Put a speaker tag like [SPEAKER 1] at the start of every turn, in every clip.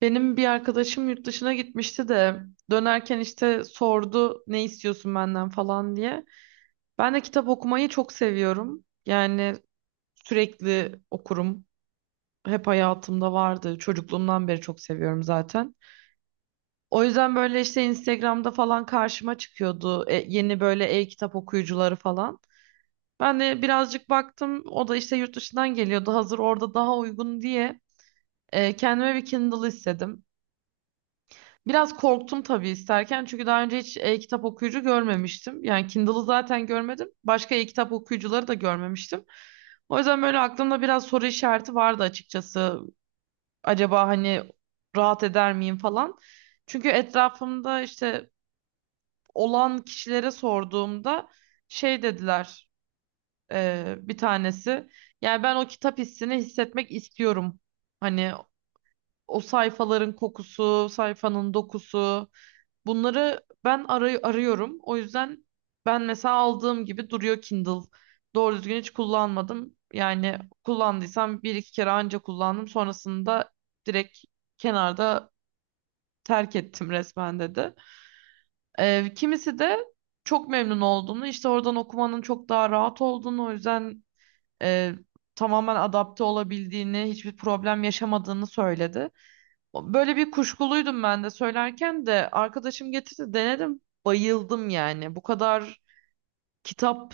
[SPEAKER 1] Benim bir arkadaşım yurt dışına gitmişti de dönerken işte sordu ne istiyorsun benden falan diye. Ben de kitap okumayı çok seviyorum. Yani sürekli okurum. Hep hayatımda vardı. Çocukluğumdan beri çok seviyorum zaten. O yüzden böyle işte Instagram'da falan karşıma çıkıyordu, yeni böyle e-kitap okuyucuları falan. Ben de birazcık baktım. O da işte yurt dışından geliyordu. Hazır orada daha uygun diye, kendime bir Kindle istedim. Biraz korktum tabii isterken çünkü daha önce hiç e-kitap okuyucu görmemiştim. Yani Kindle'ı zaten görmedim. Başka e-kitap okuyucuları da görmemiştim. O yüzden böyle aklımda biraz soru işareti vardı açıkçası. Acaba hani rahat eder miyim falan. Çünkü etrafımda işte olan kişilere sorduğumda şey dediler, bir tanesi. Yani ben o kitap hissini hissetmek istiyorum. Hani o sayfaların kokusu, sayfanın dokusu. Bunları ben arıyorum. O yüzden ben mesela aldığım gibi duruyor Kindle. Doğru düzgün hiç kullanmadım. Yani kullandıysam bir iki kere anca kullandım. Sonrasında direkt kenarda terk ettim resmen dedi. Kimisi de çok memnun olduğunu, işte oradan okumanın çok daha rahat olduğunu, o yüzden e, tamamen adapte olabildiğini, hiçbir problem yaşamadığını söyledi. Böyle bir kuşkuluydum ben de söylerken de arkadaşım getirdi denedim bayıldım yani. Bu kadar kitap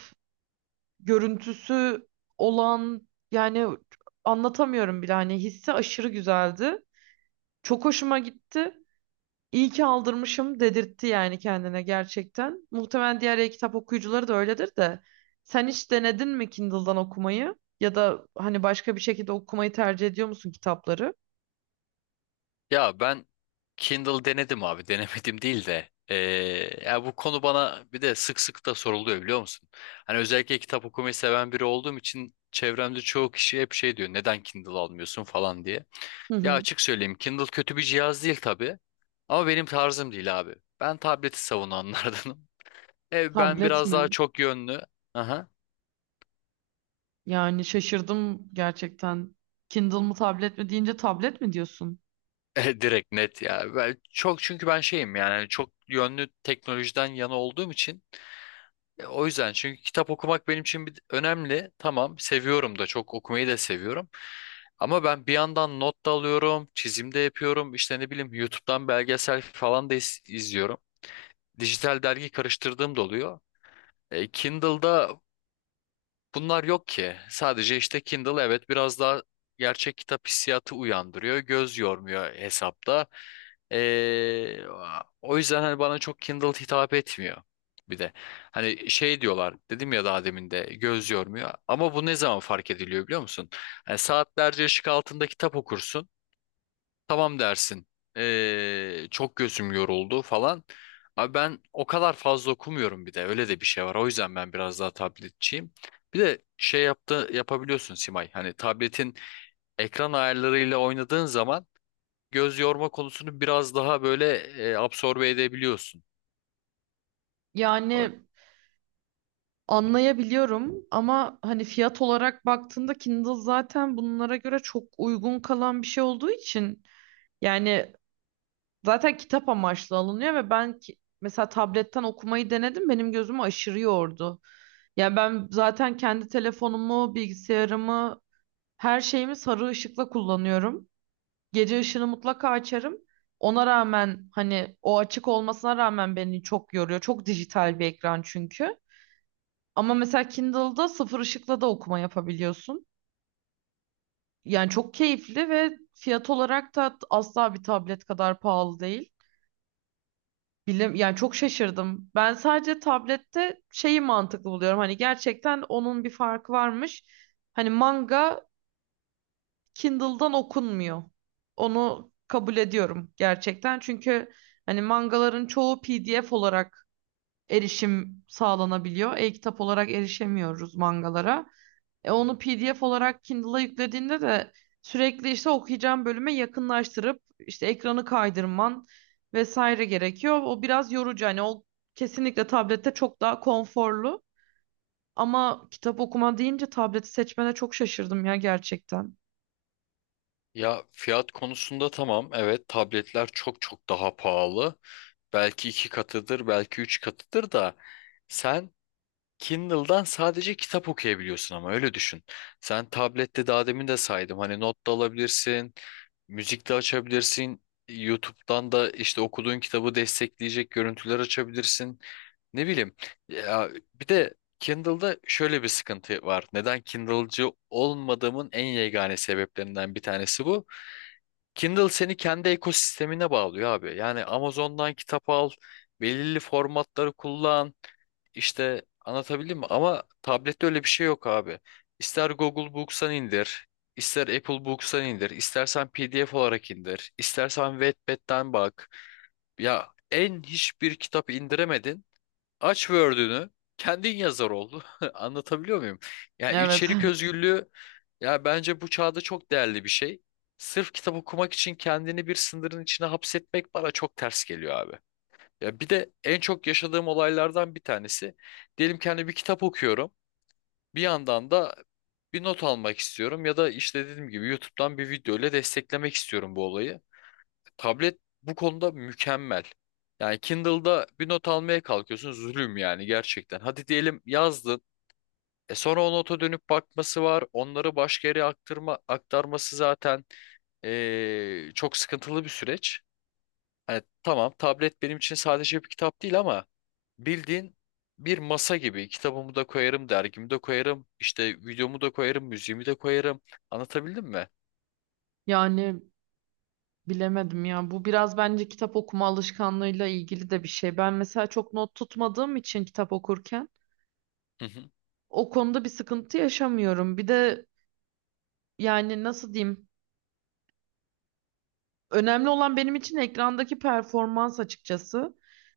[SPEAKER 1] görüntüsü olan yani anlatamıyorum bile hani hissi aşırı güzeldi. Çok hoşuma gitti. İyi ki aldırmışım dedirtti yani kendine gerçekten. Muhtemelen diğer e-kitap okuyucuları da öyledir de. Sen hiç denedin mi Kindle'dan okumayı? Ya da hani başka bir şekilde okumayı tercih ediyor musun kitapları?
[SPEAKER 2] Ya ben Kindle denedim abi. Denemedim değil de. Ya bu konu bana bir de sık sık da soruluyor, biliyor musun? Hani özellikle kitap okumayı seven biri olduğum için çevremde çoğu kişi hep şey diyor: neden Kindle almıyorsun falan diye.
[SPEAKER 1] Hı
[SPEAKER 2] Ya
[SPEAKER 1] hı.
[SPEAKER 2] açık söyleyeyim, Kindle kötü bir cihaz değil tabii. Ama benim tarzım değil abi. Ben tableti savunanlardanım. Ben
[SPEAKER 1] Tablet
[SPEAKER 2] biraz daha
[SPEAKER 1] mi?
[SPEAKER 2] çok yönlü. Aha.
[SPEAKER 1] Yani şaşırdım gerçekten. Kindle mı tablet mi deyince tablet mi diyorsun?
[SPEAKER 2] Direkt net ya. Ben çok, çünkü ben şeyim yani hani çok yönlü teknolojiden yana olduğum için o yüzden, çünkü kitap okumak benim için bir, önemli. Tamam, seviyorum da, çok okumayı da seviyorum. Ama ben bir yandan not da alıyorum, çizim de yapıyorum. İşte ne bileyim, YouTube'dan belgesel falan da izliyorum. Dijital dergi karıştırdığım da oluyor. Kindle'da bunlar yok ki. Sadece işte Kindle evet biraz daha gerçek kitap hissiyatı uyandırıyor. Göz yormuyor hesapta. Ee, O yüzden hani bana çok Kindle hitap etmiyor. Bir de hani şey diyorlar, dedim ya, daha demin de, göz yormuyor. Ama bu ne zaman fark ediliyor biliyor musun? Hani saatlerce ışık altında kitap okursun. Tamam dersin. Çok gözüm yoruldu falan. Abi ben o kadar fazla okumuyorum bir de. Öyle de bir şey var. O yüzden ben biraz daha tabletçiyim. Bir de şey yaptı yapabiliyorsun Simay. Hani tabletin ekran ayarlarıyla oynadığın zaman göz yorma konusunu biraz daha böyle absorbe edebiliyorsun. O-
[SPEAKER 1] Yani anlayabiliyorum ama hani fiyat olarak baktığında Kindle zaten bunlara göre çok uygun kalan bir şey olduğu için yani zaten kitap amaçlı alınıyor ve ben ki, mesela tabletten okumayı denedim benim gözümü aşırı yordu. Yani ben zaten kendi telefonumu, bilgisayarımı, her şeyimi sarı ışıkla kullanıyorum. Gece ışını mutlaka açarım. Ona rağmen hani o açık olmasına rağmen beni çok yoruyor. Çok dijital bir ekran çünkü. Ama mesela Kindle'da sıfır ışıkla da okuma yapabiliyorsun. Yani çok keyifli ve fiyat olarak da asla bir tablet kadar pahalı değil. Bilim, yani çok şaşırdım. Ben sadece tablette şeyi mantıklı buluyorum. Hani gerçekten onun bir farkı varmış. Hani manga Kindle'dan okunmuyor. Onu kabul ediyorum gerçekten. Çünkü hani mangaların çoğu PDF olarak erişim sağlanabiliyor. E-kitap olarak erişemiyoruz mangalara. E onu PDF olarak Kindle'a yüklediğinde de sürekli işte okuyacağım bölüme yakınlaştırıp işte ekranı kaydırman vesaire gerekiyor. O biraz yorucu. Hani o kesinlikle tablette çok daha konforlu. Ama kitap okuma deyince tableti seçmene çok şaşırdım ya gerçekten.
[SPEAKER 2] Ya fiyat konusunda tamam. Evet tabletler çok çok daha pahalı. Belki iki katıdır, belki üç katıdır da sen Kindle'dan sadece kitap okuyabiliyorsun, ama öyle düşün. Sen tablette, daha demin de saydım, hani not da alabilirsin, müzik de açabilirsin. YouTube'dan da işte okuduğun kitabı destekleyecek görüntüler açabilirsin. Ne bileyim. Ya bir de Kindle'da şöyle bir sıkıntı var. Neden Kindle'cı olmadığımın en yegane sebeplerinden bir tanesi bu. Kindle seni kendi ekosistemine bağlıyor abi. Yani Amazon'dan kitap al, belirli formatları kullan. İşte anlatabildim mi? Ama tablette öyle bir şey yok abi. İster Google Books'tan indir, ister Apple Books'tan indir, istersen PDF olarak indir, istersen Wattpad'den bak. Ya en hiçbir kitap indiremedin. Aç Word'ünü, kendin yazar oldu. Anlatabiliyor muyum? Yani
[SPEAKER 1] Evet.
[SPEAKER 2] içerik özgürlüğü ya, bence bu çağda çok değerli bir şey. Sırf kitap okumak için kendini bir sınırın içine hapsetmek bana çok ters geliyor abi. Ya bir de en çok yaşadığım olaylardan bir tanesi. Diyelim ki hani bir kitap okuyorum. Bir yandan da bir not almak istiyorum, ya da işte dediğim gibi YouTube'dan bir video ile desteklemek istiyorum bu olayı. Tablet bu konuda mükemmel. Yani Kindle'da bir not almaya kalkıyorsun, zulüm yani gerçekten. Hadi diyelim yazdın. E sonra o nota dönüp bakması var. Onları başka yere aktarma, zaten çok sıkıntılı bir süreç. Hani tamam, tablet benim için sadece bir kitap değil ama bildiğin bir masa gibi; kitabımı da koyarım, dergimi de koyarım, işte videomu da koyarım, müziğimi de koyarım. Anlatabildim mi?
[SPEAKER 1] Yani bilemedim ya. Bu biraz bence kitap okuma alışkanlığıyla ilgili de bir şey. Ben mesela çok not tutmadığım için kitap okurken
[SPEAKER 2] Hı hı.
[SPEAKER 1] o konuda bir sıkıntı yaşamıyorum. Bir de yani nasıl diyeyim? Önemli olan benim için ekrandaki performans açıkçası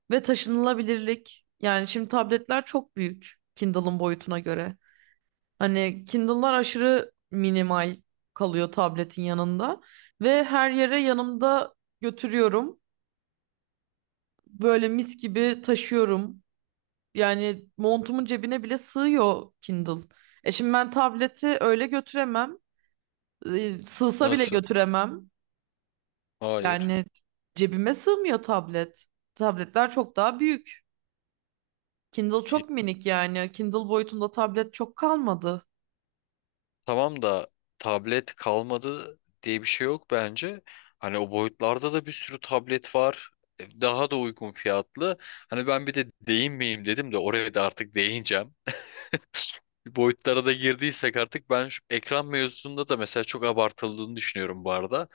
[SPEAKER 1] ve taşınılabilirlik. Yani şimdi tabletler çok büyük Kindle'ın boyutuna göre. Hani Kindle'lar aşırı minimal kalıyor tabletin yanında ve her yere yanımda götürüyorum. Böyle mis gibi taşıyorum. Yani montumun cebine bile sığıyor Kindle. E şimdi ben tableti öyle götüremem. E, sığsa bile
[SPEAKER 2] Nasıl?
[SPEAKER 1] götüremem.
[SPEAKER 2] Hayır.
[SPEAKER 1] Yani cebime sığmıyor tablet. Tabletler çok daha büyük. Kindle
[SPEAKER 2] E,
[SPEAKER 1] çok minik yani. Kindle boyutunda tablet çok kalmadı.
[SPEAKER 2] tamam da tablet kalmadı diye bir şey yok bence. Hani o boyutlarda da bir sürü tablet var. Daha da uygun fiyatlı. Hani ben bir de değinmeyeyim dedim de, oraya da artık değineceğim. Boyutlara da girdiysek artık, ben şu ekran mevzusunda da mesela çok abartıldığını düşünüyorum bu arada.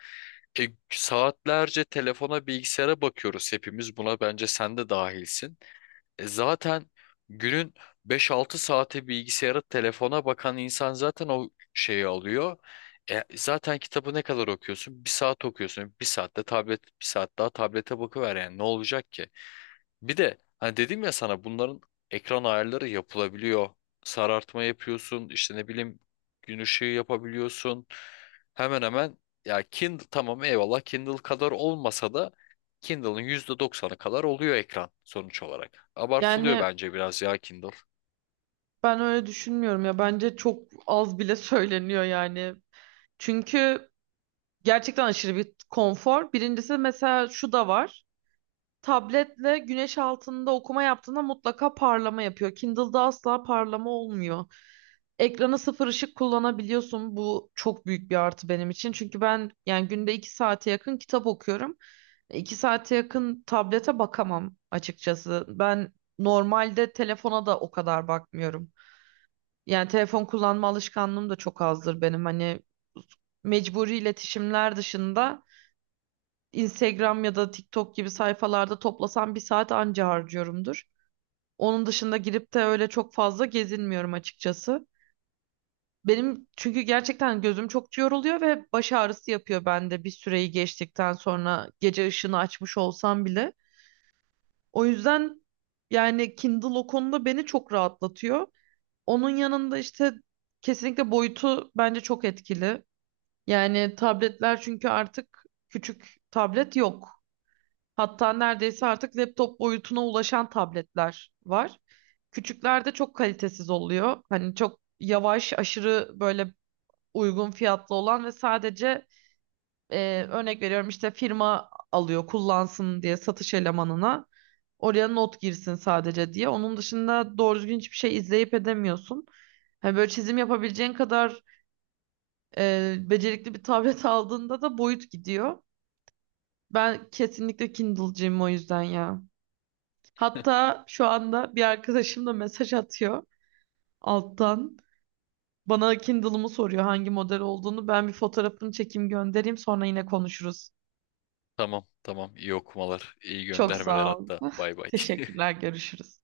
[SPEAKER 2] Saatlerce telefona, bilgisayara bakıyoruz hepimiz. Buna bence sen de dahilsin. Zaten günün 5-6 saati bilgisayara, telefona bakan insan zaten o şeyi alıyor. Zaten kitabı ne kadar okuyorsun? Bir saat okuyorsun. Bir saatte tablet, bir saat daha tablete bakıver yani. Ne olacak ki? Bir de hani dedim ya sana, bunların ekran ayarları yapılabiliyor. Sarartma yapıyorsun, işte ne bileyim, gün ışığı yapabiliyorsun. Hemen hemen, ya Kindle tamam, eyvallah, Kindle kadar olmasa da Kindle'ın %90'ı kadar oluyor ekran sonuç olarak. Abartılıyor
[SPEAKER 1] Yani
[SPEAKER 2] bence biraz ya Kindle.
[SPEAKER 1] ben öyle düşünmüyorum ya. Bence çok az bile söyleniyor yani. Çünkü gerçekten aşırı bir konfor. Birincisi mesela şu da var. Tabletle güneş altında okuma yaptığında mutlaka parlama yapıyor. Kindle'da asla parlama olmuyor. Ekrana sıfır ışık kullanabiliyorsun. Bu çok büyük bir artı benim için. Çünkü ben yani günde iki saate yakın kitap okuyorum. İki saate yakın tablete bakamam açıkçası. Ben normalde telefona da o kadar bakmıyorum. Yani telefon kullanma alışkanlığım da çok azdır benim. Hani mecburi iletişimler dışında Instagram ya da TikTok gibi sayfalarda toplasam bir saat anca harcıyorumdur. Onun dışında girip de öyle çok fazla gezinmiyorum açıkçası. Benim çünkü gerçekten gözüm çok yoruluyor ve baş ağrısı yapıyor bende bir süreyi geçtikten sonra gece ışını açmış olsam bile. O yüzden yani Kindle o konuda beni çok rahatlatıyor. Onun yanında işte kesinlikle boyutu bence çok etkili. Yani tabletler çünkü artık küçük tablet yok. Hatta neredeyse artık laptop boyutuna ulaşan tabletler var. Küçüklerde çok kalitesiz oluyor. Hani çok yavaş, aşırı böyle uygun fiyatlı olan ve sadece, örnek veriyorum işte firma alıyor kullansın diye satış elemanına. Oraya not girsin sadece diye. Onun dışında doğru düzgün hiçbir şey izleyip edemiyorsun. Hani böyle çizim yapabileceğin kadar, becerikli bir tablet aldığında da boyut gidiyor. Ben kesinlikle Kindle'cıyım o yüzden ya. Hatta şu anda bir arkadaşım da mesaj atıyor alttan. Bana Kindle'ımı soruyor hangi model olduğunu. Ben bir fotoğrafını çekeyim göndereyim sonra yine konuşuruz.
[SPEAKER 2] Tamam tamam, iyi okumalar, iyi
[SPEAKER 1] Çok
[SPEAKER 2] göndermeler
[SPEAKER 1] sağ ol.
[SPEAKER 2] hatta. Bay bay.
[SPEAKER 1] Teşekkürler, görüşürüz.